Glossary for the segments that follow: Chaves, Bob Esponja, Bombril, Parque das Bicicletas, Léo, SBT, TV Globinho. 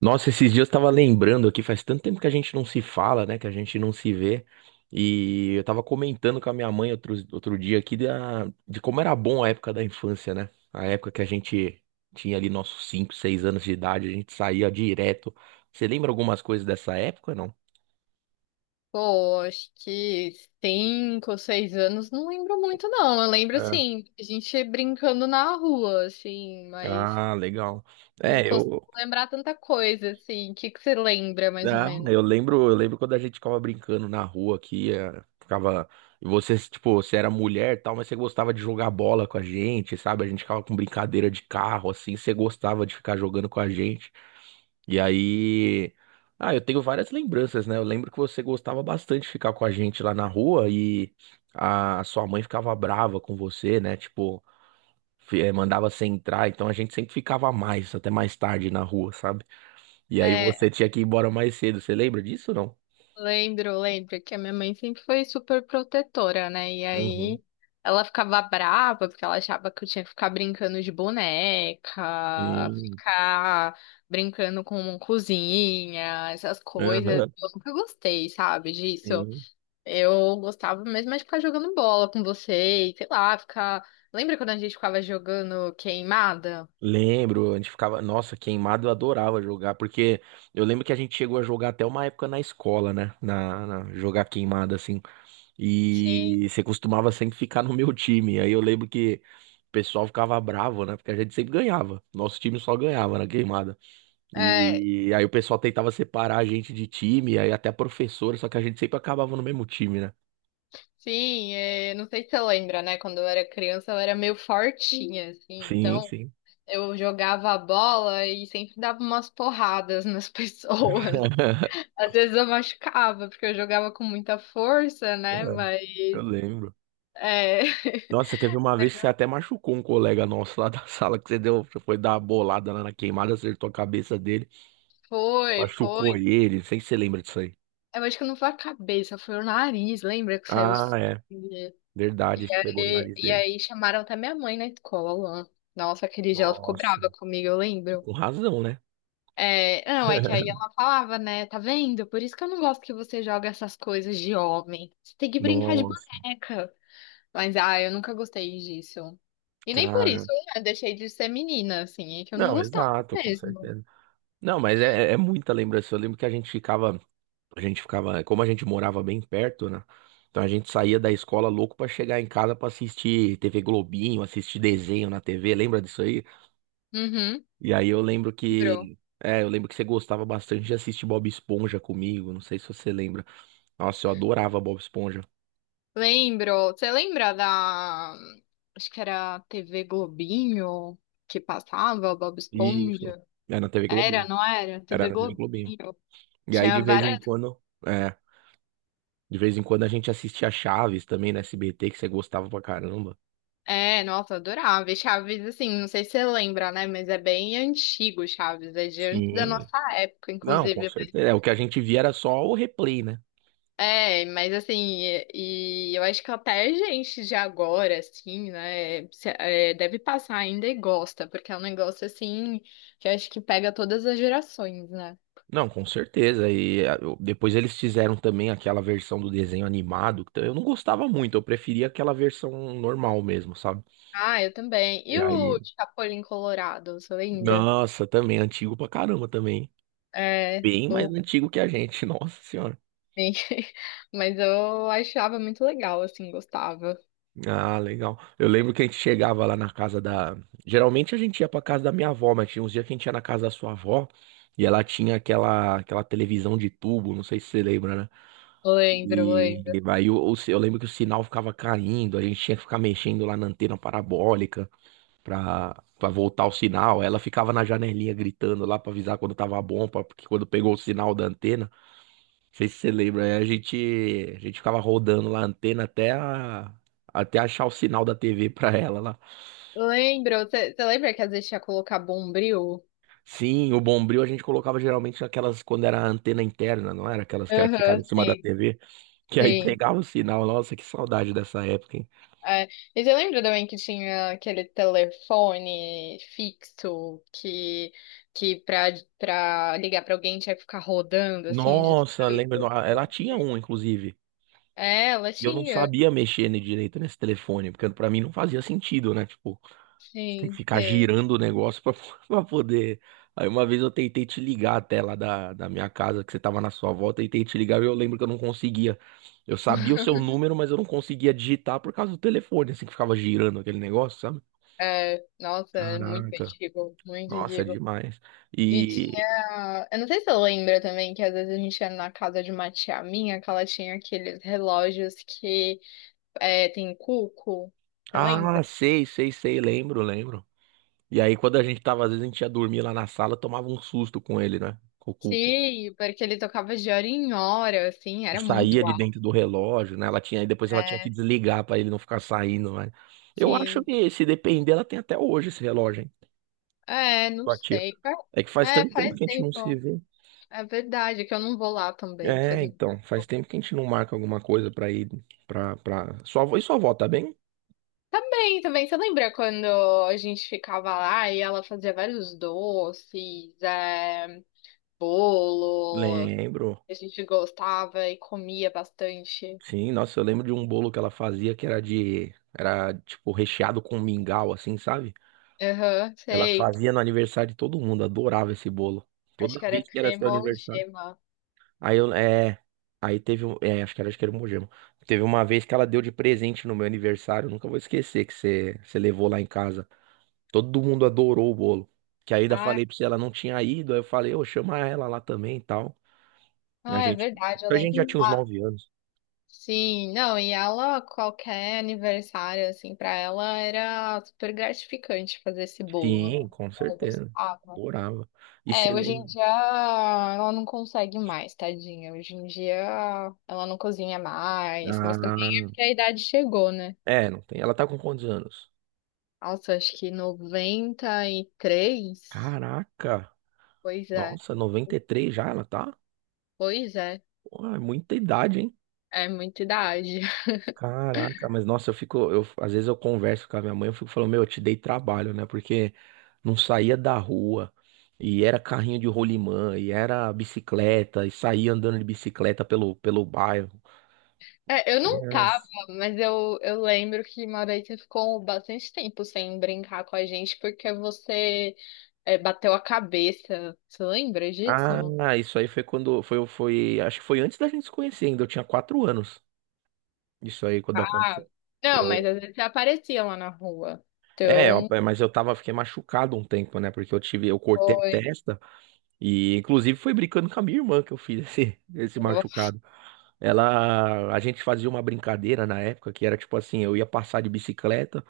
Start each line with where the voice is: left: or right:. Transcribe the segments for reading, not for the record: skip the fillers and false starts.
right: Nossa, esses dias eu tava lembrando aqui, faz tanto tempo que a gente não se fala, né? Que a gente não se vê. E eu tava comentando com a minha mãe outro dia aqui de como era bom a época da infância, né? A época que a gente tinha ali nossos 5, 6 anos de idade, a gente saía direto. Você lembra algumas coisas dessa época, não?
left: Pô, acho que 5 ou 6 anos, não lembro muito, não. Eu lembro,
right: É.
left: assim, a gente brincando na rua, assim, mas
right: Ah, legal.
left: não
right: É,
left: costumo
right: eu,
left: lembrar tanta coisa, assim. O que que você lembra, mais ou
right: Ah,
left: menos?
right: eu lembro quando a gente ficava brincando na rua aqui, ficava, e você, tipo, você era mulher e tal, mas você gostava de jogar bola com a gente, sabe? A gente ficava com brincadeira de carro, assim, você gostava de ficar jogando com a gente. E aí, ah, eu tenho várias lembranças, né? Eu lembro que você gostava bastante de ficar com a gente lá na rua e a sua mãe ficava brava com você, né? Tipo, mandava você entrar, então a gente sempre ficava mais, até mais tarde na rua, sabe? E aí você
left: É,
right: tinha que ir embora mais cedo, você lembra disso, ou não?
left: lembro, lembro que a minha mãe sempre foi super protetora, né? E
right: Uhum,
left: aí ela ficava brava porque ela achava que eu tinha que ficar brincando de boneca,
right: sim.
left: ficar brincando com cozinha, essas coisas.
right: Aham,
left: Eu nunca gostei, sabe, disso.
right: sim.
left: Eu gostava mesmo mais de ficar jogando bola com você, e sei lá, ficar. Lembra quando a gente ficava jogando queimada?
right: Lembro, a gente ficava, nossa, queimado eu adorava jogar, porque eu lembro que a gente chegou a jogar até uma época na escola, né? Jogar queimada assim.
left: Sim.
right: E você costumava sempre ficar no meu time. Aí eu lembro que o pessoal ficava bravo, né? Porque a gente sempre ganhava. Nosso time só ganhava na queimada.
left: É,
right: E aí o pessoal tentava separar a gente de time, aí até a professora, só que a gente sempre acabava no mesmo time, né?
left: sim, é, não sei se você lembra, né? Quando eu era criança, eu era meio fortinha, assim,
right: Sim,
left: então
right: sim.
left: eu jogava a bola e sempre dava umas porradas nas pessoas. Às vezes eu machucava, porque eu jogava com muita força, né? Mas.
right: Eu lembro.
left: É,
right: Nossa, teve uma vez que você até machucou um colega nosso lá da sala que você foi dar uma bolada lá na queimada, acertou a cabeça dele,
left: foi,
right: machucou
left: foi.
right: ele, não sei se você lembra disso aí.
left: Eu acho que não foi a cabeça, foi o nariz, lembra que saiu.
right: Ah, é,
left: E
right: verdade, que pegou no
left: aí,
right: nariz
left: e
right: dele.
left: aí chamaram até minha mãe na escola lá. Nossa, aquele dia ela ficou
right: Nossa,
left: brava comigo, eu lembro.
right: com razão, né?
left: É, não, é que aí ela falava, né? Tá vendo? Por isso que eu não gosto que você joga essas coisas de homem. Você tem que brincar de
right: Nossa,
left: boneca. Mas, ah, eu nunca gostei disso. E nem por isso,
right: cara.
left: né? Deixei de ser menina, assim. É que eu não
right: Não,
left: gostava
right: exato, com
left: mesmo.
right: certeza. Não, mas é muita lembrança. Eu lembro que a gente ficava, como a gente morava bem perto, né? Então a gente saía da escola louco pra chegar em casa pra assistir TV Globinho, assistir desenho na TV. Lembra disso aí?
left: Uhum,
right: E aí eu lembro
left: lembro.
right: que. É, eu lembro que você gostava bastante de assistir Bob Esponja comigo. Não sei se você lembra. Nossa, eu adorava Bob Esponja.
left: Lembro. Você lembra da... Acho que era TV Globinho, que passava, Bob
right: Isso.
left: Esponja.
right: Era na TV
left: Era,
right: Globinho.
left: não era?
right: Era
left: TV
right: na TV Globinho.
left: Globinho.
right: E aí
left: Tinha
right: de vez em
left: várias.
right: quando. É. De vez em quando a gente assistia Chaves também na SBT, que você gostava pra caramba.
left: É, nossa, eu adorava. E Chaves, assim, não sei se você lembra, né? Mas é bem antigo, Chaves. É de antes da
right: Sim.
left: nossa época,
right: Não, com
left: inclusive.
right: certeza. É, o que a gente via era só o replay, né?
left: É, mas assim, e eu acho que até gente de agora, assim, né? É, deve passar ainda e gosta, porque é um negócio, assim, que eu acho que pega todas as gerações, né?
right: Não, com certeza. E depois eles fizeram também aquela versão do desenho animado, que eu não gostava muito, eu preferia aquela versão normal mesmo, sabe?
left: Ah, eu também. E
right: E aí?
left: o Chapolin Colorado, você lembra?
right: Nossa, também, antigo pra caramba também.
left: É.
right: Bem mais
left: o
right: antigo que a gente, nossa senhora.
left: Sim. Mas eu achava muito legal, assim, gostava.
right: Ah, legal. Eu lembro que a gente chegava lá na casa da. Geralmente a gente ia pra casa da minha avó, mas tinha uns dias que a gente ia na casa da sua avó e ela tinha aquela televisão de tubo, não sei se você lembra, né?
left: Lembro,
right: E
left: lembro.
right: e aí eu lembro que o sinal ficava caindo, a gente tinha que ficar mexendo lá na antena parabólica pra voltar o sinal. Ela ficava na janelinha gritando lá pra avisar quando tava bom, porque quando pegou o sinal da antena. Não sei se você lembra, aí a gente ficava rodando lá a antena até achar o sinal da TV pra ela lá.
left: Lembro, você lembra que às vezes tinha que colocar Bombril?
right: Sim, o Bombril a gente colocava geralmente aquelas quando era a antena interna, não era? Aquelas que era, ficava
left: Aham,
right: em cima da
left: sim,
right: TV, que aí
left: sim.
right: pegava o sinal. Nossa, que saudade dessa época, hein?
left: É. E você lembra também que tinha aquele telefone fixo que, que pra ligar pra alguém tinha que ficar rodando, assim, de
right: Nossa, lembra?
left: tudo?
right: Ela tinha um, inclusive.
left: É, ela
right: E eu não
left: tinha.
right: sabia mexer direito nesse telefone, porque pra mim não fazia sentido, né? Tipo, tem que
left: Sim,
right: ficar
left: sim.
right: girando o negócio pra, pra poder. Aí uma vez eu tentei te ligar até lá da minha casa, que você tava na sua volta, tentei te ligar e eu lembro que eu não conseguia. Eu sabia o seu número, mas eu não conseguia digitar por causa do telefone, assim que ficava girando aquele negócio, sabe?
left: É, nossa, é muito
right: Caraca.
left: antigo, muito
right: Nossa, é
left: antigo.
right: demais.
left: E
right: E.
left: tinha. Eu não sei se você lembra também que às vezes a gente ia na casa de uma tia minha, que ela tinha aqueles relógios que é, tem cuco. Você
right: Ah,
left: lembra?
right: sei, sei, sei, lembro, lembro. E aí quando a gente tava, às vezes a gente ia dormir lá na sala, tomava um susto com ele, né? Com o cu.
left: Sim, porque ele tocava de hora em hora, assim,
right: E
left: era
right: saía
left: muito
right: de
left: alto.
right: dentro do relógio, né? Ela tinha, e depois ela tinha que
left: É,
right: desligar para ele não ficar saindo, né? Eu acho
left: sim.
right: que se depender, ela tem até hoje esse relógio, hein?
left: É, não
right: Sua tia.
left: sei.
right: É que faz
left: É,
right: tanto tempo
left: faz
right: que a gente não se
left: tempo.
right: vê.
left: É verdade, que eu não vou lá também. Faz
right: É,
left: muito
right: então, faz
left: tempo.
right: tempo que a gente não marca alguma coisa pra ir pra. E sua avó, tá bem?
left: Também, também. Você lembra quando a gente ficava lá e ela fazia vários doces, é, bolo?
right: Lembro.
left: A gente gostava e comia bastante.
right: Sim, nossa, eu lembro de um bolo que ela fazia que era, tipo, recheado com mingau, assim, sabe?
left: Aham,
right: Ela
left: sei.
right: fazia no aniversário de todo mundo, adorava esse bolo.
left: Acho
right: Toda
left: que era
right: vez que era seu aniversário.
left: cremogema.
right: Aí eu, é, aí teve um, acho que era o Mogi. Teve uma vez que ela deu de presente no meu aniversário, eu nunca vou esquecer que você levou lá em casa. Todo mundo adorou o bolo. Que aí ainda
left: Ah,
right: falei pra você, ela não tinha ido, aí eu falei, ô, chama ela lá também e tal. A
left: ah, é
right: gente,
left: verdade, eu
right: a
left: lembro.
right: gente já tinha uns
left: Ah,
right: 9 anos.
left: sim. Não, e ela, qualquer aniversário, assim, pra ela era super gratificante fazer esse bolo,
right: Sim,
left: né?
right: com
left: Ela
right: certeza.
left: gostava.
right: Adorava. E você
left: É, hoje em
right: lembra?
left: dia ela não consegue mais, tadinha. Hoje em dia ela não cozinha mais,
right: Ah,
left: mas também é porque a idade chegou, né?
right: é, não tem. Ela tá com quantos anos?
left: Nossa, acho que 93.
right: Caraca!
left: Pois é.
right: Nossa, 93 já ela tá?
left: Pois é,
right: Pô, é muita idade, hein?
left: é muita idade.
right: Caraca, mas nossa, às vezes eu converso com a minha mãe, eu fico falando, meu, eu te dei trabalho, né? Porque não saía da rua, e era carrinho de rolimã, e era bicicleta, e saía andando de bicicleta pelo bairro.
left: É, eu não tava,
right: Yes.
left: mas eu lembro que uma vez você ficou bastante tempo sem brincar com a gente porque você bateu a cabeça. Você lembra disso?
right: Ah, isso aí foi quando, foi, foi, acho que foi antes da gente se conhecer ainda, eu tinha 4 anos, isso aí quando
left: Ah,
right: aconteceu.
left: não, mas
right: Eu,
left: às vezes você aparecia lá na rua.
right: é, eu-
left: Então,
right: mas eu tava, fiquei machucado um tempo, né? Porque eu cortei a
left: foi.
right: testa, e inclusive foi brincando com a minha irmã que eu fiz esse machucado. A gente fazia uma brincadeira na época que era tipo assim, eu ia passar de bicicleta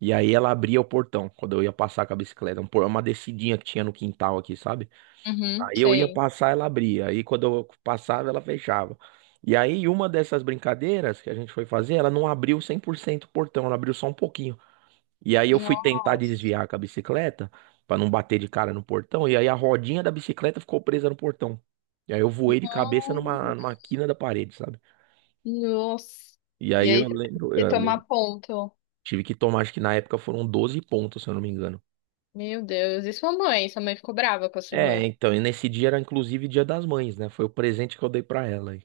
right: e aí ela abria o portão quando eu ia passar com a bicicleta, uma descidinha que tinha no quintal aqui, sabe?
left: Uhum,
right: Aí eu ia
left: sei.
right: passar, ela abria, aí quando eu passava, ela fechava. E aí uma dessas brincadeiras que a gente foi fazer, ela não abriu 100% o portão, ela abriu só um pouquinho. E aí eu fui tentar
left: Nossa,
right: desviar com a bicicleta pra não bater de cara no portão e aí a rodinha da bicicleta ficou presa no portão. E aí eu voei de cabeça numa quina da parede, sabe?
left: nossa.
right: E
left: E
right: aí
left: aí você tomar ponto.
right: tive que tomar, acho que na época foram 12 pontos, se eu não me engano.
left: Meu Deus, e sua mãe? Sua mãe ficou brava com a sua
right: É,
left: irmã?
right: então, e nesse dia era inclusive Dia das Mães, né? Foi o presente que eu dei pra ela aí.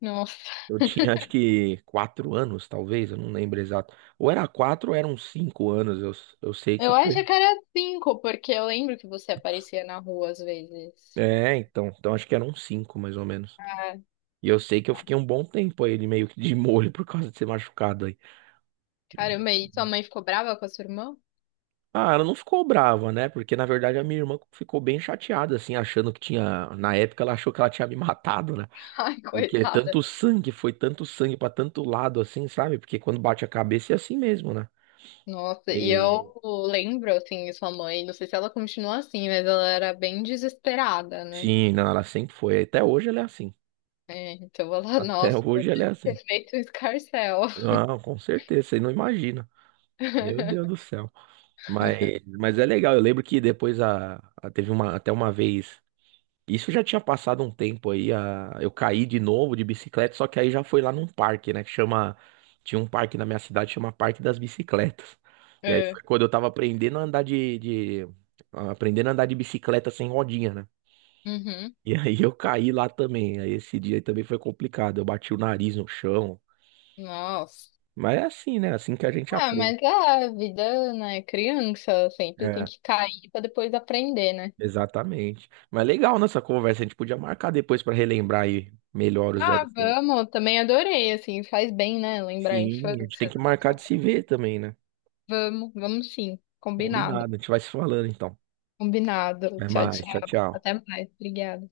left: Nossa.
right: Eu tinha acho que 4 anos, talvez, eu não lembro exato. Ou era 4 ou 5 anos, eu sei que
left: Eu
right: foi.
left: acho que era cinco, porque eu lembro que você aparecia na rua às vezes.
right: É, então, acho que eram cinco, mais ou menos.
left: Ah,
right: E eu sei que eu fiquei um bom tempo aí, ele meio que de molho por causa de ser machucado aí.
left: caramba, e sua mãe ficou brava com a sua irmã?
right: Ah, ela não ficou brava, né? Porque na verdade a minha irmã ficou bem chateada, assim, achando que tinha. Na época ela achou que ela tinha me matado, né?
left: Ai,
right: E que é
left: coitada.
right: tanto sangue, foi tanto sangue pra tanto lado assim, sabe? Porque quando bate a cabeça é assim mesmo, né?
left: Nossa, e
right: E
left: eu lembro, assim, sua mãe, não sei se ela continua assim, mas ela era bem desesperada, né?
right: sim, não, ela sempre foi. Até hoje ela é assim.
left: É, então ela,
right: Até
left: nossa, ela
right: hoje ela é
left: deve ter
right: assim.
left: feito um escarcéu.
right: Não, com certeza, você não imagina. Meu Deus do céu. Mas é legal, eu lembro que depois até uma vez. Isso já tinha passado um tempo aí, eu caí de novo de bicicleta, só que aí já foi lá num parque, né, tinha um parque na minha cidade, chama Parque das Bicicletas. E aí
left: É.
right: foi quando eu tava aprendendo a andar de bicicleta sem rodinha, né?
left: Uhum.
right: E aí eu caí lá também, aí esse dia aí também foi complicado, eu bati o nariz no chão,
left: Nossa.
right: mas é assim, né, assim que a gente
left: Ah,
right: aprende.
left: mas a vida, né, criança, sempre tem
right: É,
left: que cair pra depois aprender, né?
right: exatamente. Mas legal nessa conversa, a gente podia marcar depois pra relembrar aí melhor os
left: Ah,
right: velhos tempos.
left: vamos, também adorei, assim, faz bem, né? Lembrar a
right: Sim, a gente tem
left: infância,
right: que
left: dar uma
right: marcar de
left: volta.
right: se ver também, né?
left: Vamos, vamos sim,
right: Combinado,
left: combinado,
right: a gente vai se falando então.
left: combinado.
right: Até
left: Tchau,
right: mais, tchau,
left: tchau.
right: tchau.
left: Até mais, obrigada.